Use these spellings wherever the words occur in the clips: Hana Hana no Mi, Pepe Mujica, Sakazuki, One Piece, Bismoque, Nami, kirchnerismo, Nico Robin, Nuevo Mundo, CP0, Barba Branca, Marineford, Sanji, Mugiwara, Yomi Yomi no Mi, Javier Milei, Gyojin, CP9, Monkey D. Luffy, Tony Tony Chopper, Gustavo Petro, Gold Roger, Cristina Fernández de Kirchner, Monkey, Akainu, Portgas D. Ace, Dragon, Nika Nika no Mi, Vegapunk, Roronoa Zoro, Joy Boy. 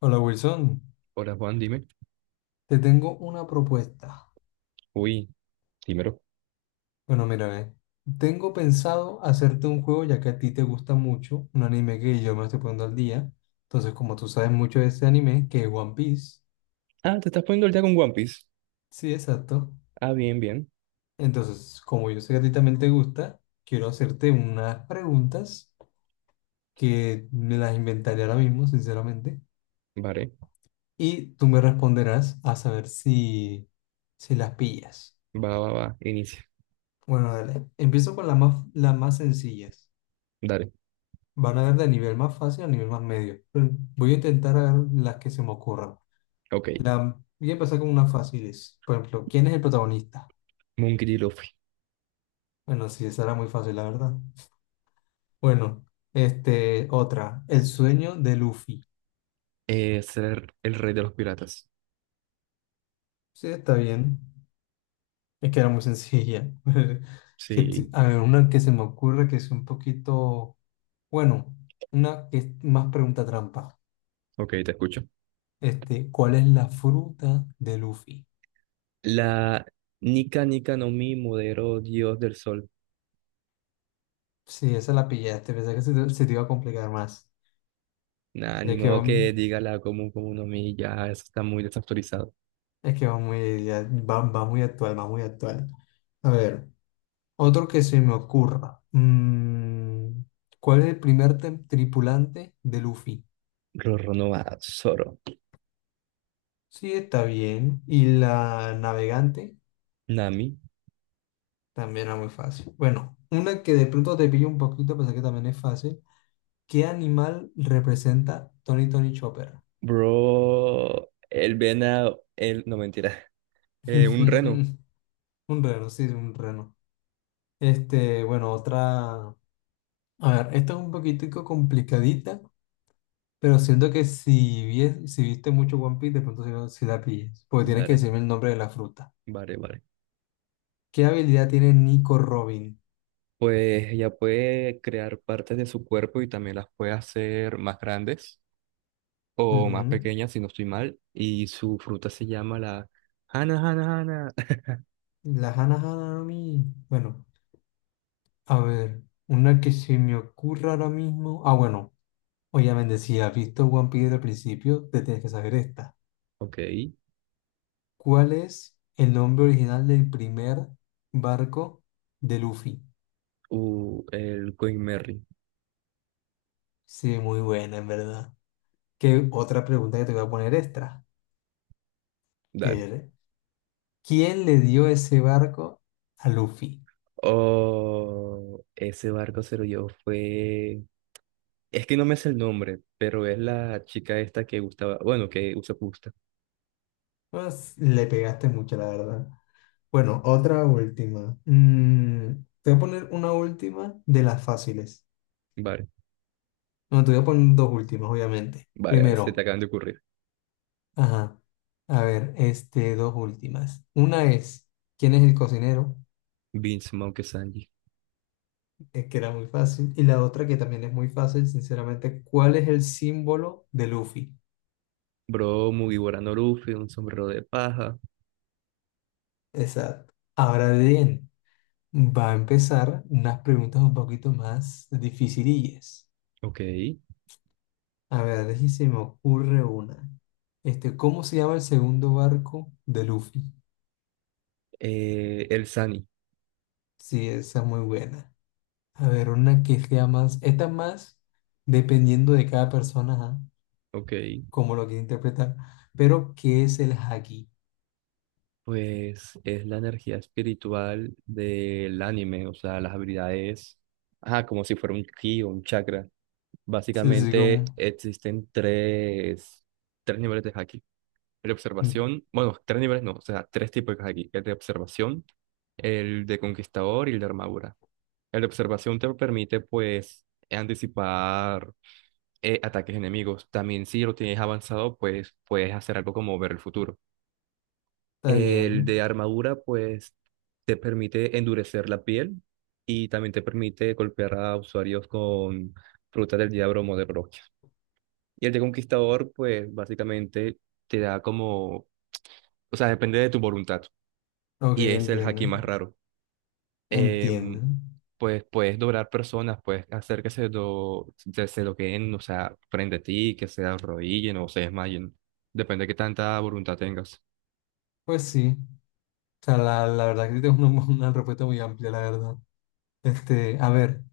Hola Wilson, Hola Juan, dime. te tengo una propuesta. Uy, dímelo. Bueno, mira, ve, tengo pensado hacerte un juego ya que a ti te gusta mucho, un anime que yo me estoy poniendo al día. Entonces, como tú sabes mucho de ese anime, que es One Piece. Ah, te estás poniendo el día con One Piece. Sí, exacto. Ah, bien, bien. Entonces, como yo sé que a ti también te gusta, quiero hacerte unas preguntas que me las inventaré ahora mismo, sinceramente. Vale. Y tú me responderás a saber si las pillas. Va, va, va. Inicia. Bueno, dale. Empiezo con las más sencillas. Dale. Van a ver de nivel más fácil a nivel más medio. Pero voy a intentar agarrar las que se me ocurran. Ok. Voy a empezar con unas fáciles. Por ejemplo, ¿quién es el protagonista? Monkey D. Luffy. Bueno, sí, esa era muy fácil, la verdad. Bueno, otra. El sueño de Luffy. Ser el rey de los piratas. Sí, está bien. Es que era muy sencilla. Sí. A ver, una que se me ocurre que es un poquito, bueno, una que es más pregunta trampa. Ok, te escucho. ¿Cuál es la fruta de Luffy? La Nika Nika no Mi Modero Dios del Sol. Sí, esa la pillaste, pensé que se te iba a complicar más. Nah, Es ni que va, modo que diga la común común no Mi. Ya, eso está muy desactualizado. es que va muy, ya- Va, va muy actual, va muy actual. A ver, otro que se me ocurra. ¿Cuál es el primer tripulante de Luffy? Roronoa Zoro. Sí, está bien. Y la navegante Nami. también era muy fácil. Bueno, una que de pronto te pillo un poquito, pensé que también es fácil. ¿Qué animal representa Tony Tony Chopper? Bro. El venado. No, mentira. Un reno. Un reno, sí, un reno. Bueno, otra. A ver, esta es un poquitico complicadita. Pero siento que si viste mucho One Piece, de pronto si la pilles. Porque tienes que Vale. decirme el nombre de la fruta. Vale, vale. ¿Qué habilidad tiene Nico Robin? Pues ella puede crear partes de su cuerpo y también las puede hacer más grandes o más Ujú. pequeñas, si no estoy mal. Y su fruta se llama la Hana Hana. La Hana Hana no Mi. Bueno, a ver. Una que se me ocurra ahora mismo. Ah, bueno. Obviamente, si has visto One Piece desde el principio, te tienes que saber esta. Ok. ¿Cuál es el nombre original del primer barco de Luffy? El Queen Mary. Sí, muy buena, en verdad. ¿Qué otra pregunta que te voy a poner extra? ¿Qué Dale. eres? ¿Quién le dio ese barco a Luffy? Oh, ese barco se lo llevó fue. Es que no me sé el nombre, pero es la chica esta que gustaba. Bueno, que usa pusta. Pues, le pegaste mucho, la verdad. Bueno, otra última. Te voy a poner una última de las fáciles. Vale, No, te voy a poner dos últimas, obviamente. vale, vale, se te Primero, acaban de ocurrir. ajá. A ver, dos últimas. Una es, ¿quién es el cocinero? Vince Monkey Sanji. Es que era muy fácil. Y la otra que también es muy fácil, sinceramente, ¿cuál es el símbolo de Luffy? Bro, Mugiwara no Luffy, un sombrero de paja. Exacto. Ahora bien. Va a empezar unas preguntas un poquito más dificilillas. Ok. A ver, deje se me ocurre una. ¿Cómo se llama el segundo barco de Luffy? El Sani, Sí, esa es muy buena. A ver, una que sea más, esta es más dependiendo de cada persona, ajá, ok, cómo lo quiere interpretar. Pero, ¿qué es el haki? pues es la energía espiritual del anime, o sea, las habilidades, ajá, como si fuera un ki o un chakra. Sí, sí, sí, Básicamente existen tres niveles de haki. El de mm, observación, bueno, tres niveles no, o sea, tres tipos de haki. El de observación, el de conquistador y el de armadura. El de observación te permite, pues, anticipar ataques enemigos. También si lo tienes avanzado, pues puedes hacer algo como ver el futuro. está El de bien. armadura, pues, te permite endurecer la piel y también te permite golpear a usuarios con frutas del diablo o de Broquia. Y el de conquistador, pues, básicamente te da como, o sea, depende de tu voluntad. Ok, Y es el haki entiendo. más raro. Entiendo. Em, pues puedes doblar personas, puedes hacer que se, do, se se doqueen, o sea, frente a ti, que se arrodillen o se desmayen. Depende de qué tanta voluntad tengas. Pues sí. O sea, la verdad que es una respuesta muy amplia, la verdad. A ver,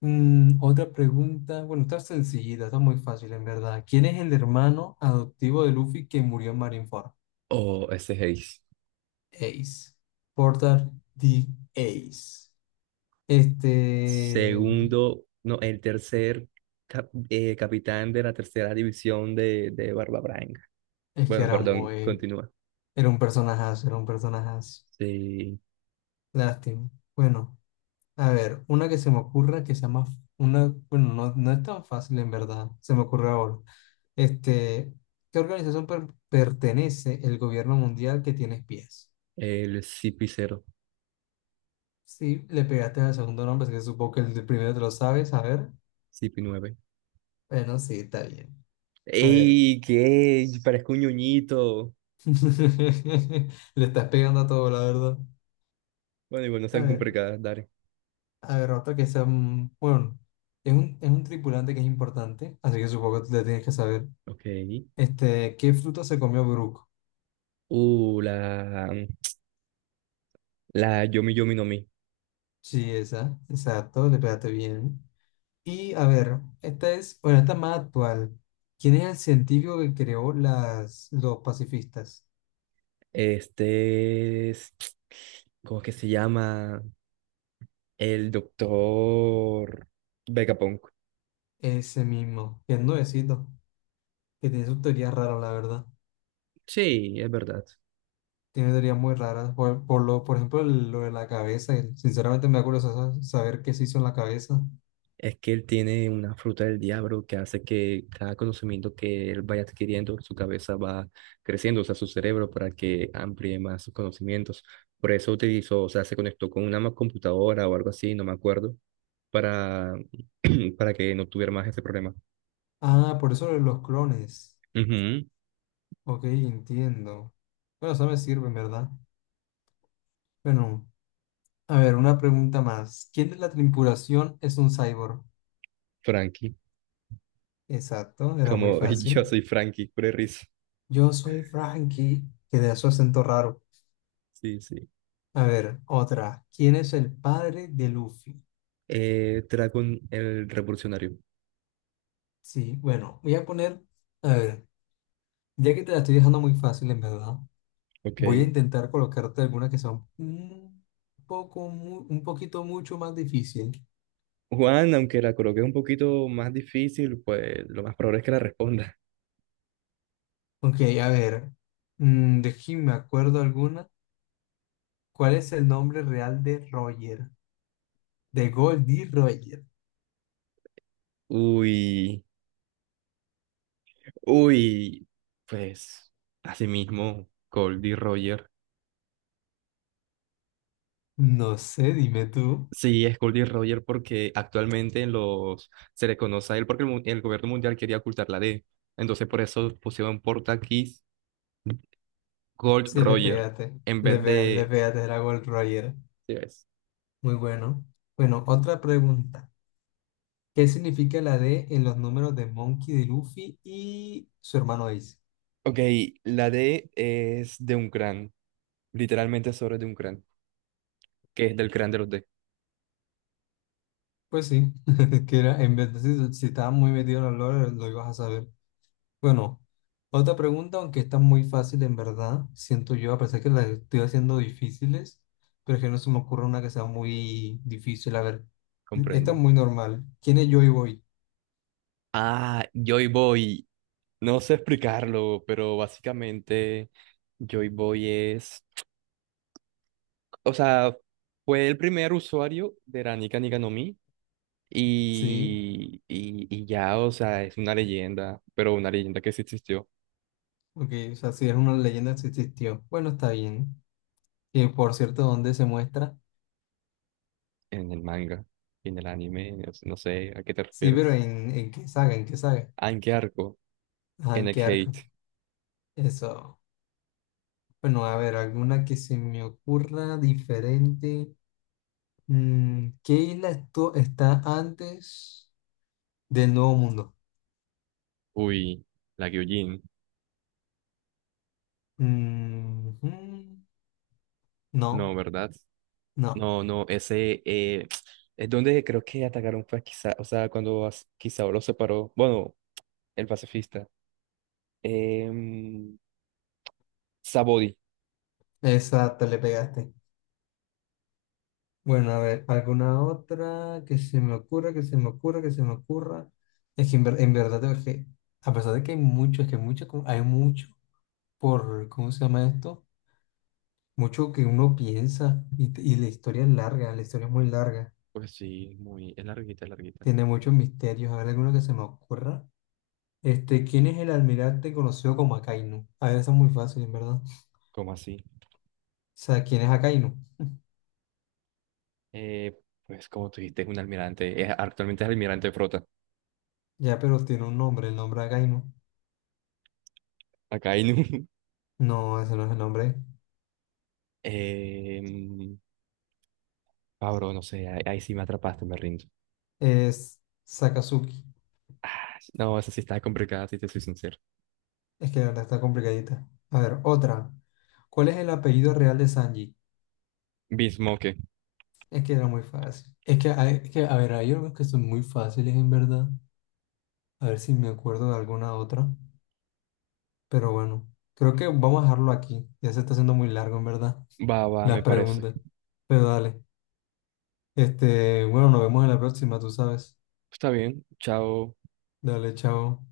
otra pregunta. Bueno, está sencillita, está muy fácil en verdad. ¿Quién es el hermano adoptivo de Luffy que murió en Marineford? O ese Haze. Ace. Porter D. Ace. Este, Segundo, no, el tercer capitán de la tercera división de Barba Branca. es que Bueno, era perdón, muy, continúa. era un personajazo, era un personajazo. Sí, Lástima. Bueno, a ver, una que se me ocurra que sea más, una, bueno, no, no es tan fácil en verdad, se me ocurre ahora. Este, ¿Qué organización pertenece el gobierno mundial que tiene espías? el CP0, Sí, le pegaste al segundo nombre, así que supongo que el de primero te lo sabes. A ver. CP9. Bueno, sí, está bien. A ver. ¡Ey! ¿Qué? Parezco un ñoñito. Le estás pegando a todo, la verdad. Bueno, igual no A sean ver. complicadas, dale. A ver, otro que sea. Bueno, es un tripulante que es importante, así que supongo que le tienes que saber. Ok. ¿Qué fruta se comió Brook? Uh, la, la Yomi Yomi no Mi. Sí, esa. Exacto, le pegaste bien. Y a ver, esta es. Bueno, esta es más actual. ¿Quién es el científico que creó los pacifistas? Este es, ¿cómo que se llama? El doctor Vegapunk. Ese mismo, que es nuevecito. Que tiene sus teorías raras, la verdad. Sí, es verdad. Tiene teorías muy raras. Por ejemplo, lo de la cabeza. Sinceramente me da curiosidad saber qué se hizo en la cabeza. Es que él tiene una fruta del diablo que hace que cada conocimiento que él vaya adquiriendo, su cabeza va creciendo, o sea, su cerebro para que amplíe más sus conocimientos. Por eso utilizó, o sea, se conectó con una computadora o algo así, no me acuerdo, para, para que no tuviera más ese problema. Ah, por eso lo de los clones. Ujú. Ok, entiendo. Bueno, eso me sirve, ¿verdad? Bueno, a ver, una pregunta más. ¿Quién de la tripulación es un cyborg? Frankie, Exacto, era muy como yo fácil. soy Frankie, pura risa. Yo soy Frankie, que de su acento raro. Sí, sí. A ver, otra. ¿Quién es el padre de Luffy? Dragon, el revolucionario. Sí, bueno, voy a poner... A ver. Ya que te la estoy dejando muy fácil, en verdad, Ok. voy a intentar colocarte algunas que son un un poquito mucho más difícil. Juan, aunque la coloque un poquito más difícil, pues lo más probable es que la responda. Ok, a ver, de aquí me acuerdo alguna. ¿Cuál es el nombre real de Roger? De Goldie Roger. Uy, uy, pues así mismo, Goldie Roger. No sé, dime tú. Sí, es Goldie Roger porque actualmente en los se le conoce a él porque el gobierno mundial quería ocultar la D. Entonces por eso pusieron portaquis Gold Sí, le Roger pegaste. en Le vez pegaste, le de... pegaste, era Gold Roger. ¿sí ves? Muy bueno. Bueno, otra pregunta. ¿Qué significa la D en los números de Monkey, de Luffy y su hermano Ace? Ok, la D es de un crán, literalmente sobre de un crán, que es del crán de los D, Pues sí, que era, en vez de si estabas muy metido en los lore, lo ibas a saber. Bueno, otra pregunta, aunque está muy fácil en verdad, siento yo, a pesar que las estoy haciendo difíciles, pero es que no se me ocurre una que sea muy difícil. A ver, esta es comprendo. muy normal. ¿Quién es Joy Boy? Ah, Joy Boy. No sé explicarlo, pero básicamente Joy Boy es, o sea, fue el primer usuario de la Nika no Mi Sí, y ya, o sea, es una leyenda, pero una leyenda que sí existió ok, o sea, si es una leyenda que existió. Bueno, está bien. Y por cierto, ¿dónde se muestra? en el manga, en el anime, o sea, no sé a qué te Sí, pero refieres. En qué saga? ¿En qué saga? ¿Ah, en qué arco? Ajá, En ¿en el qué arco? Hate. Eso. Bueno, a ver, alguna que se me ocurra diferente. ¿Qué isla está antes del Nuevo Mundo? Uy, la Gyojin. Mm, mm, no, No, ¿verdad? no. No, no, ese es donde creo que atacaron fue quizá, o sea, cuando quizá lo separó, bueno, el pacifista. em, Sabodi. Esa te le pegaste. Bueno, a ver, alguna otra que se me ocurra. Es que en, ver- En verdad, a pesar de que hay mucho, es que mucho, hay mucho por, ¿cómo se llama esto? Mucho que uno piensa y la historia es larga, la historia es muy larga. Pues sí, muy, es larguita, es larguita. Tiene muchos misterios. A ver, alguno que se me ocurra. ¿Quién es el almirante conocido como Akainu? A ver, eso es muy fácil, en verdad. O ¿Cómo así? sea, ¿quién es Akainu? Eh, pues como tú dijiste, es un almirante, actualmente es almirante de flota. Ya, pero tiene un nombre, el nombre Akainu. Acá hay un... No, ese no es el nombre. em, Pablo, no sé, ahí, ahí sí me atrapaste, me rindo. Es Sakazuki. No, esa sí está complicada, si te soy sincero. Es que la verdad está complicadita. A ver, otra. ¿Cuál es el apellido real de Sanji? Bismoque. Es que era muy fácil. Es que, a ver, hay unos que son muy fáciles, en verdad. A ver si me acuerdo de alguna otra. Pero bueno, creo que vamos a dejarlo aquí. Ya se está haciendo muy largo, en verdad. Va, va, Las me parece. preguntas. Pero dale. Bueno, nos vemos en la próxima, tú sabes. Está bien, chao. Dale, chao.